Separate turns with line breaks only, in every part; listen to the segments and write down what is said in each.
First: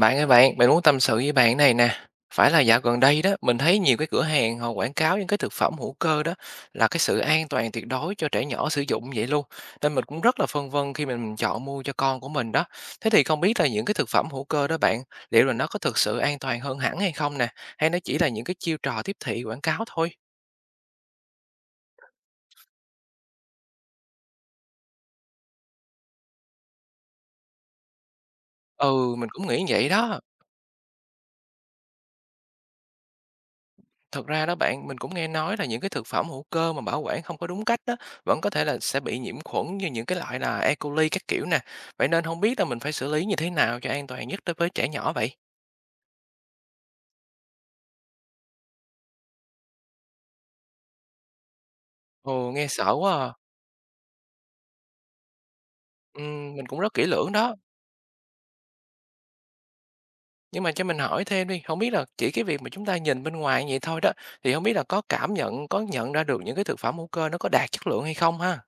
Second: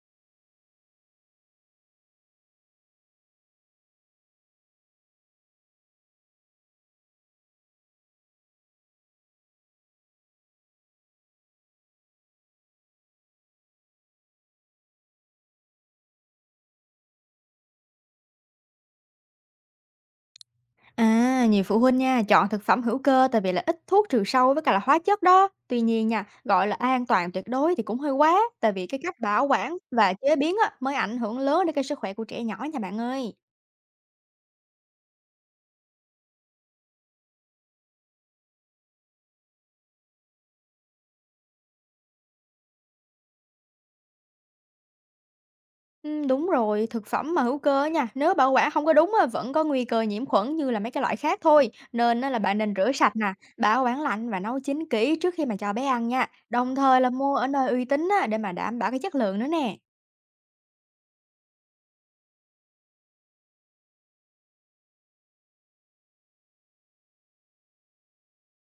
Bạn ơi bạn, mình muốn tâm sự với bạn này nè. Phải là dạo gần đây đó, mình thấy nhiều cái cửa hàng họ quảng cáo những cái thực phẩm hữu cơ đó là cái sự an toàn tuyệt đối cho trẻ nhỏ sử dụng vậy luôn. Nên mình cũng rất là phân vân khi mình chọn mua cho con của mình đó. Thế thì không biết là những cái thực phẩm hữu cơ đó bạn, liệu là nó có thực sự an toàn hơn hẳn hay không nè? Hay nó chỉ là những cái chiêu trò tiếp thị quảng cáo thôi?
À, nhiều phụ huynh nha, chọn thực phẩm hữu cơ tại vì là ít thuốc trừ sâu với cả là hóa chất đó. Tuy nhiên nha, gọi là an toàn tuyệt đối thì cũng hơi quá, tại vì cái
Ừ,
cách
mình
bảo
cũng nghĩ
quản
vậy
và
đó.
chế biến á, mới ảnh hưởng lớn đến cái sức khỏe của trẻ nhỏ nha bạn ơi.
Thật ra đó bạn, mình cũng nghe nói là những cái thực phẩm hữu cơ mà bảo quản không có đúng cách đó vẫn có thể là sẽ bị nhiễm khuẩn như những cái loại là E. coli các kiểu nè. Vậy nên không biết là mình phải xử lý như thế nào cho an toàn nhất đối với trẻ nhỏ vậy?
Ừ, đúng rồi, thực phẩm mà hữu cơ á nha, nếu bảo quản không có đúng á, vẫn có nguy cơ nhiễm khuẩn như là mấy cái loại khác thôi. Nên á là
Ồ,
bạn
nghe
nên rửa
sợ quá
sạch nè,
à.
bảo quản lạnh và nấu chín kỹ trước khi mà cho bé ăn nha.
Mình
Đồng
cũng rất
thời
kỹ
là
lưỡng
mua ở
đó.
nơi uy tín á, để mà đảm bảo cái chất lượng nữa nè.
Nhưng mà cho mình hỏi thêm đi, không biết là chỉ cái việc mà chúng ta nhìn bên ngoài vậy thôi đó thì không biết là có cảm nhận, có nhận ra được những cái thực phẩm hữu cơ nó có đạt chất lượng hay không ha?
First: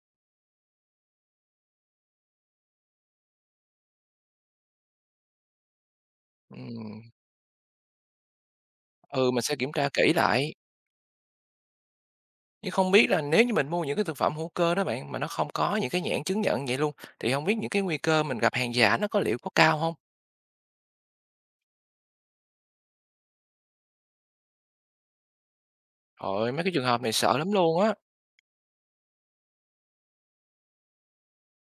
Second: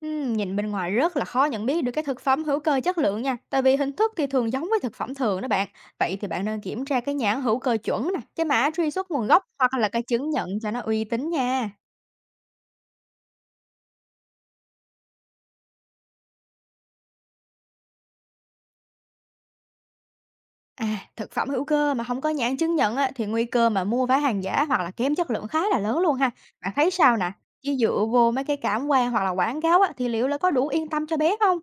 Nhìn bên ngoài rất là khó nhận biết được cái thực phẩm hữu cơ chất lượng nha, tại vì hình thức thì thường giống với thực phẩm thường đó bạn. Vậy thì bạn nên kiểm tra
Ừm,
cái nhãn hữu cơ chuẩn nè, cái mã truy xuất nguồn
ừ,
gốc
mình sẽ kiểm
hoặc là
tra
cái
kỹ
chứng
lại.
nhận cho nó uy tín nha.
Nhưng không biết là nếu như mình mua những cái thực phẩm hữu cơ đó bạn, mà nó không có những cái nhãn chứng nhận vậy luôn, thì không biết những cái nguy cơ mình gặp hàng giả nó có liệu có cao không?
À, thực phẩm hữu cơ mà không có nhãn chứng nhận á, thì nguy cơ mà mua phải hàng giả hoặc là kém chất lượng khá là lớn luôn ha.
Rồi mấy cái
Bạn
trường
thấy
hợp này
sao nè?
sợ lắm
Chỉ
luôn á.
dựa vô mấy cái cảm quan hoặc là quảng cáo á, thì liệu là có đủ yên tâm cho bé không?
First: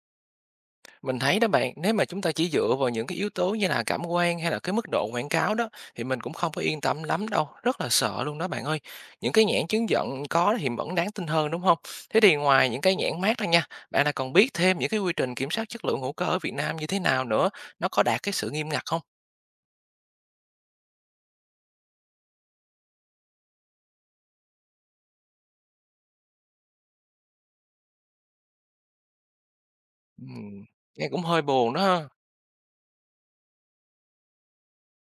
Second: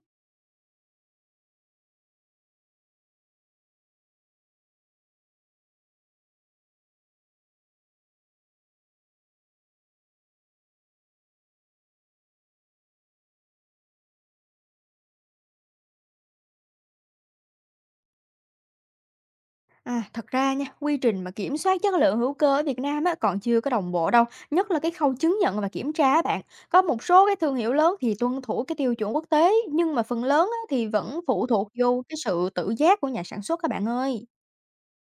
Mình thấy đó bạn, nếu mà chúng ta chỉ dựa vào những cái yếu tố như là cảm quan hay là cái mức độ quảng cáo đó, thì mình cũng không có yên tâm lắm đâu, rất là sợ luôn đó bạn ơi. Những cái nhãn chứng nhận có thì vẫn đáng tin hơn, đúng không? Thế thì ngoài những cái nhãn mác ra nha, bạn lại còn biết thêm những cái quy trình kiểm soát chất lượng hữu cơ ở Việt Nam như thế nào nữa? Nó có đạt cái sự nghiêm ngặt không?
À, thật ra nha, quy trình mà kiểm soát chất lượng hữu cơ ở Việt Nam á, còn chưa có đồng bộ đâu, nhất là cái khâu chứng nhận và kiểm tra á bạn. Có một số cái thương hiệu lớn thì tuân thủ cái tiêu chuẩn quốc tế, nhưng mà phần lớn á,
Ừm,
thì
nghe
vẫn
cũng hơi
phụ thuộc
buồn đó
vô
ha.
cái sự tự giác của nhà sản xuất các bạn ơi.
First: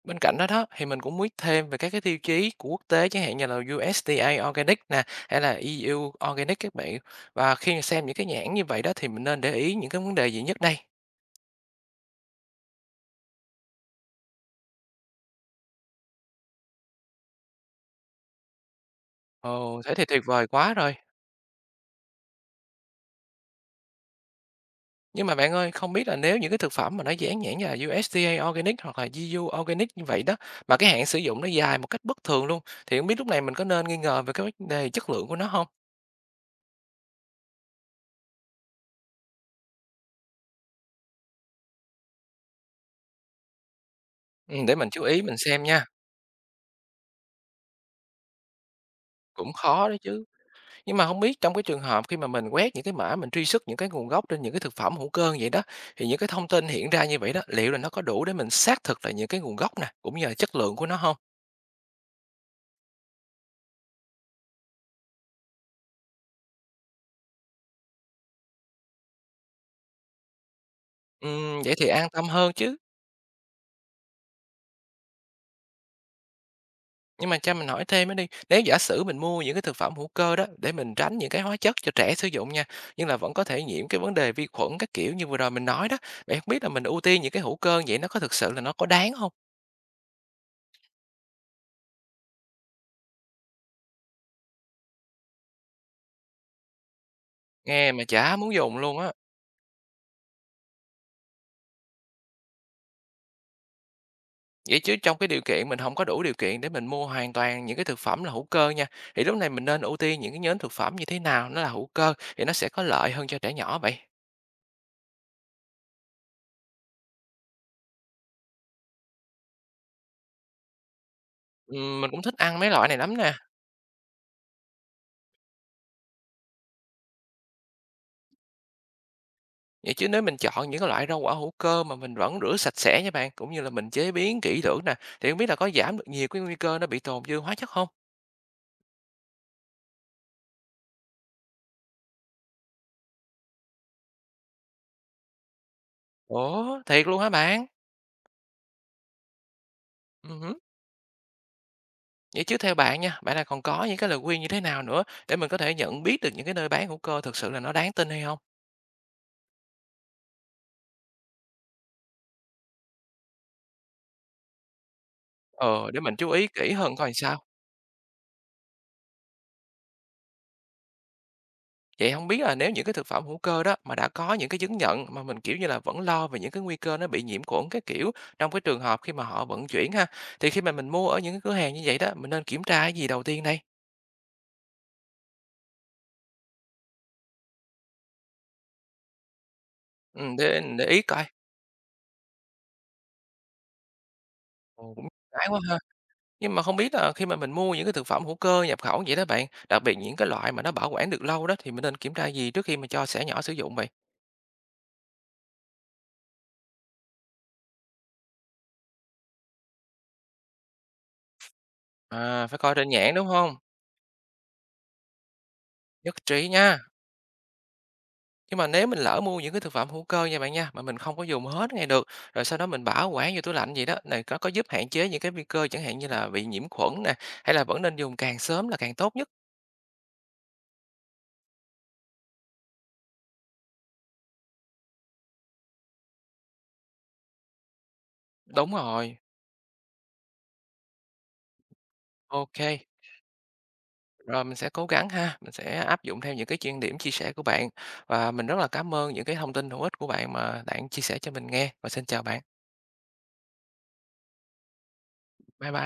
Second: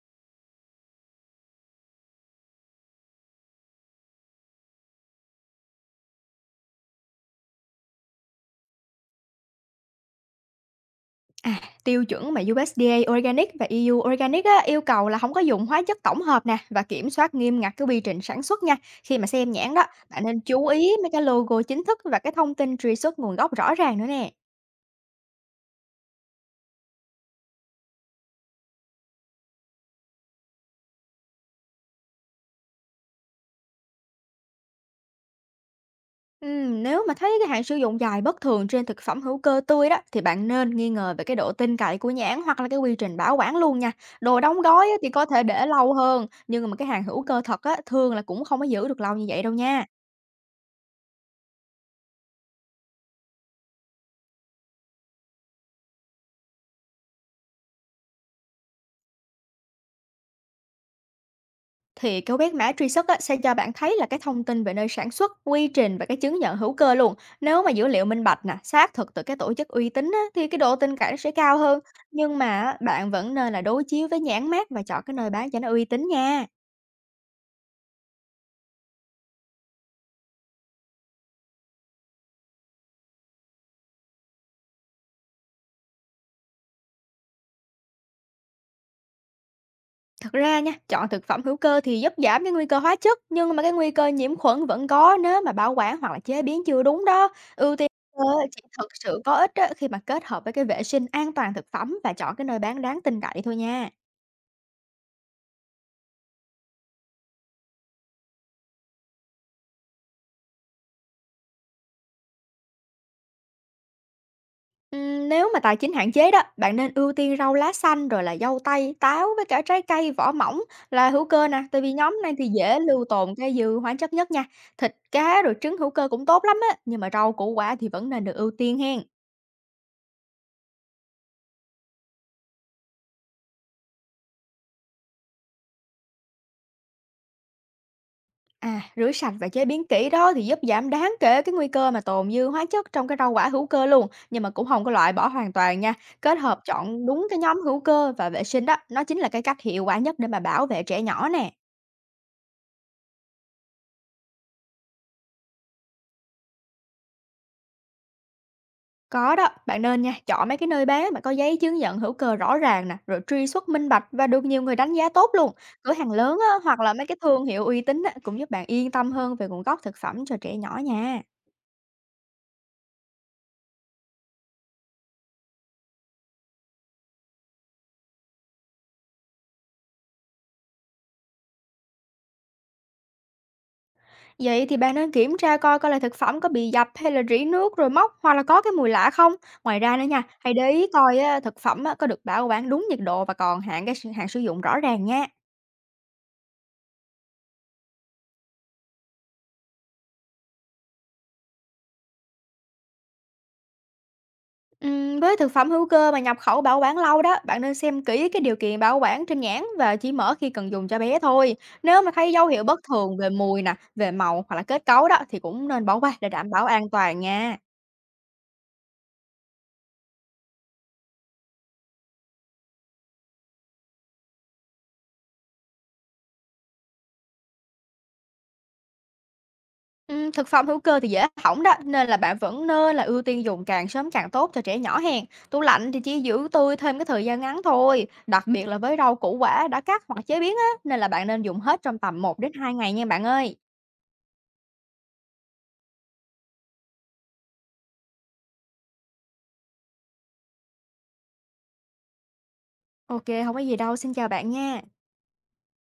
Bên cạnh đó đó thì mình cũng biết thêm về các cái tiêu chí của quốc tế chẳng hạn như là USDA Organic nè hay là EU Organic các bạn. Và khi mà xem những cái nhãn như vậy đó thì mình nên để ý những cái vấn đề gì nhất đây?
À, tiêu chuẩn mà USDA Organic và EU Organic á, yêu cầu là không có dùng hóa chất tổng hợp nè và kiểm soát nghiêm ngặt cái quy trình sản xuất nha. Khi mà xem nhãn
Ồ,
đó,
thế thì
bạn
tuyệt
nên
vời
chú
quá
ý
rồi.
mấy cái logo chính thức và cái thông tin truy xuất nguồn gốc rõ ràng nữa nè.
Nhưng mà bạn ơi, không biết là nếu những cái thực phẩm mà nó dán nhãn như là USDA Organic hoặc là EU Organic như vậy đó mà cái hạn sử dụng nó dài một cách bất thường luôn thì không biết lúc này mình có nên nghi ngờ về cái vấn đề chất lượng của nó không?
Nếu mà thấy cái hạn sử dụng dài bất thường trên thực phẩm hữu cơ tươi đó thì bạn nên nghi ngờ về cái độ tin cậy của nhãn hoặc là cái quy trình bảo quản luôn nha. Đồ
Ừ,
đóng
để
gói
mình
á,
chú
thì
ý
có
mình
thể
xem
để
nha.
lâu hơn, nhưng mà cái hàng hữu cơ thật á, thường là cũng không có giữ được lâu như vậy đâu
Cũng
nha.
khó đấy chứ. Nhưng mà không biết trong cái trường hợp khi mà mình quét những cái mã mình truy xuất những cái nguồn gốc trên những cái thực phẩm hữu cơ như vậy đó, thì những cái thông tin hiện ra như vậy đó, liệu là nó có đủ để mình xác thực là những cái nguồn gốc nè, cũng như là chất lượng của nó không?
Thì cái quét mã truy xuất á, sẽ cho bạn thấy là cái thông tin về nơi sản xuất, quy trình và cái chứng nhận hữu cơ luôn. Nếu mà dữ liệu minh bạch nè, xác thực từ cái tổ chức uy tín á, thì cái độ tin cậy nó sẽ cao
Vậy
hơn.
thì an tâm
Nhưng mà
hơn
á,
chứ.
bạn vẫn nên là đối chiếu với nhãn mác và chọn cái nơi bán cho nó uy tín nha.
Nhưng mà cho mình hỏi thêm nữa đi, nếu giả sử mình mua những cái thực phẩm hữu cơ đó để mình tránh những cái hóa chất cho trẻ sử dụng nha, nhưng là vẫn có thể nhiễm cái vấn đề vi khuẩn các kiểu như vừa rồi mình nói đó, vậy không biết là mình ưu tiên những cái hữu cơ vậy nó có thực sự là nó có đáng không?
Thật ra nha, chọn thực phẩm hữu cơ thì giúp giảm cái nguy cơ hóa chất, nhưng mà cái nguy cơ nhiễm khuẩn vẫn có nếu mà bảo quản hoặc là chế biến chưa đúng đó. Ưu tiên
Nghe mà chả
hữu
muốn
chỉ
dùng
thực
luôn á.
sự có ích á, khi mà kết hợp với cái vệ sinh an toàn thực phẩm và chọn cái nơi bán đáng tin cậy thôi nha.
Vậy chứ trong cái điều kiện mình không có đủ điều kiện để mình mua hoàn toàn những cái thực phẩm là hữu cơ nha, thì lúc này mình nên ưu tiên những cái nhóm thực phẩm như thế nào nó là hữu cơ thì nó sẽ có lợi hơn cho trẻ nhỏ vậy?
Nếu mà tài chính hạn chế đó, bạn nên ưu tiên rau lá xanh rồi là dâu tây, táo với cả trái cây vỏ mỏng là hữu cơ nè, tại vì
Mình
nhóm
cũng
này
thích
thì
ăn mấy
dễ
loại này
lưu
lắm nè.
tồn cái dư hóa chất nhất nha. Thịt cá rồi trứng hữu cơ cũng tốt lắm á, nhưng mà rau củ quả thì vẫn nên được ưu tiên hen.
Vậy chứ nếu mình chọn những cái loại rau quả hữu cơ mà mình vẫn rửa sạch sẽ nha bạn, cũng như là mình chế biến kỹ lưỡng nè, thì không biết là có giảm được nhiều cái nguy cơ nó bị tồn dư hóa chất không?
À, rửa sạch và chế biến kỹ đó thì giúp giảm đáng kể cái nguy cơ mà tồn dư hóa chất trong cái rau quả hữu cơ luôn, nhưng mà cũng không có loại bỏ hoàn toàn nha. Kết hợp
Ủa,
chọn
thiệt luôn
đúng
hả
cái nhóm
bạn?
hữu cơ và vệ sinh đó, nó chính là cái cách hiệu quả nhất để mà
Ừm.
bảo vệ trẻ nhỏ nè.
Vậy chứ theo bạn nha, bạn là còn có những cái lời khuyên như thế nào nữa để mình có thể nhận biết được những cái nơi bán hữu cơ thực sự là nó đáng tin hay không?
Có đó, bạn nên nha, chọn mấy cái nơi bán mà có giấy chứng nhận hữu cơ rõ ràng nè, rồi truy xuất minh bạch và được nhiều người đánh giá tốt luôn.
Ờ,
Cửa
để
hàng
mình chú
lớn
ý
á,
kỹ
hoặc là
hơn
mấy
coi
cái thương
sao.
hiệu uy tín á, cũng giúp bạn yên tâm hơn về nguồn gốc thực phẩm cho trẻ nhỏ nha.
Vậy không biết là nếu những cái thực phẩm hữu cơ đó mà đã có những cái chứng nhận mà mình, kiểu như là, vẫn lo về những cái nguy cơ nó bị nhiễm khuẩn cái kiểu trong cái trường hợp khi mà họ vận chuyển ha, thì khi mà mình mua ở những cái cửa hàng như vậy đó, mình nên kiểm tra cái gì đầu tiên đây?
Vậy thì bạn nên kiểm tra coi coi là thực phẩm có bị dập hay là rỉ nước rồi mốc hoặc là có cái mùi lạ không. Ngoài ra nữa nha, hãy để ý
Để ý
coi
coi.
á, thực phẩm á, có được bảo quản đúng nhiệt độ và còn hạn hạn sử dụng rõ
Ồ,
ràng
cũng
nha.
ngại quá ha. Nhưng mà không biết là khi mà mình mua những cái thực phẩm hữu cơ nhập khẩu vậy đó bạn, đặc biệt những cái loại mà nó bảo quản được lâu đó thì mình nên kiểm tra gì trước khi mà cho trẻ nhỏ sử dụng vậy?
Với thực phẩm hữu cơ mà nhập khẩu bảo quản lâu đó, bạn nên xem kỹ cái điều kiện bảo quản trên nhãn và chỉ mở khi cần dùng cho bé thôi. Nếu mà thấy dấu
À, phải
hiệu
coi
bất
trên nhãn,
thường
đúng
về
không?
mùi nè, về màu hoặc là kết cấu đó thì cũng nên bỏ qua
Nhất
để
trí
đảm bảo
nha.
an toàn nha.
Nhưng mà nếu mình lỡ mua những cái thực phẩm hữu cơ nha bạn nha, mà mình không có dùng hết ngay được, rồi sau đó mình bảo quản vô tủ lạnh vậy đó, này nó có giúp hạn chế những cái nguy cơ chẳng hạn như là bị nhiễm khuẩn nè, hay là vẫn nên dùng càng sớm là càng tốt nhất?
Thực phẩm hữu cơ thì dễ hỏng đó, nên là bạn vẫn nên là ưu tiên dùng càng sớm càng tốt cho trẻ nhỏ hèn. Tủ lạnh thì chỉ giữ tươi thêm cái thời gian ngắn thôi, đặc biệt
Đúng
là với rau
rồi.
củ quả đã cắt hoặc chế biến á, nên là bạn nên dùng hết trong tầm một đến 2
OK,
ngày nha bạn ơi.
rồi mình sẽ cố gắng ha, mình sẽ áp dụng theo những cái chuyên điểm chia sẻ của bạn và mình rất là cảm ơn những cái thông tin hữu ích của bạn mà bạn chia sẻ cho mình nghe và xin chào bạn.
OK, không có gì đâu, xin chào bạn nha.
Bye bye.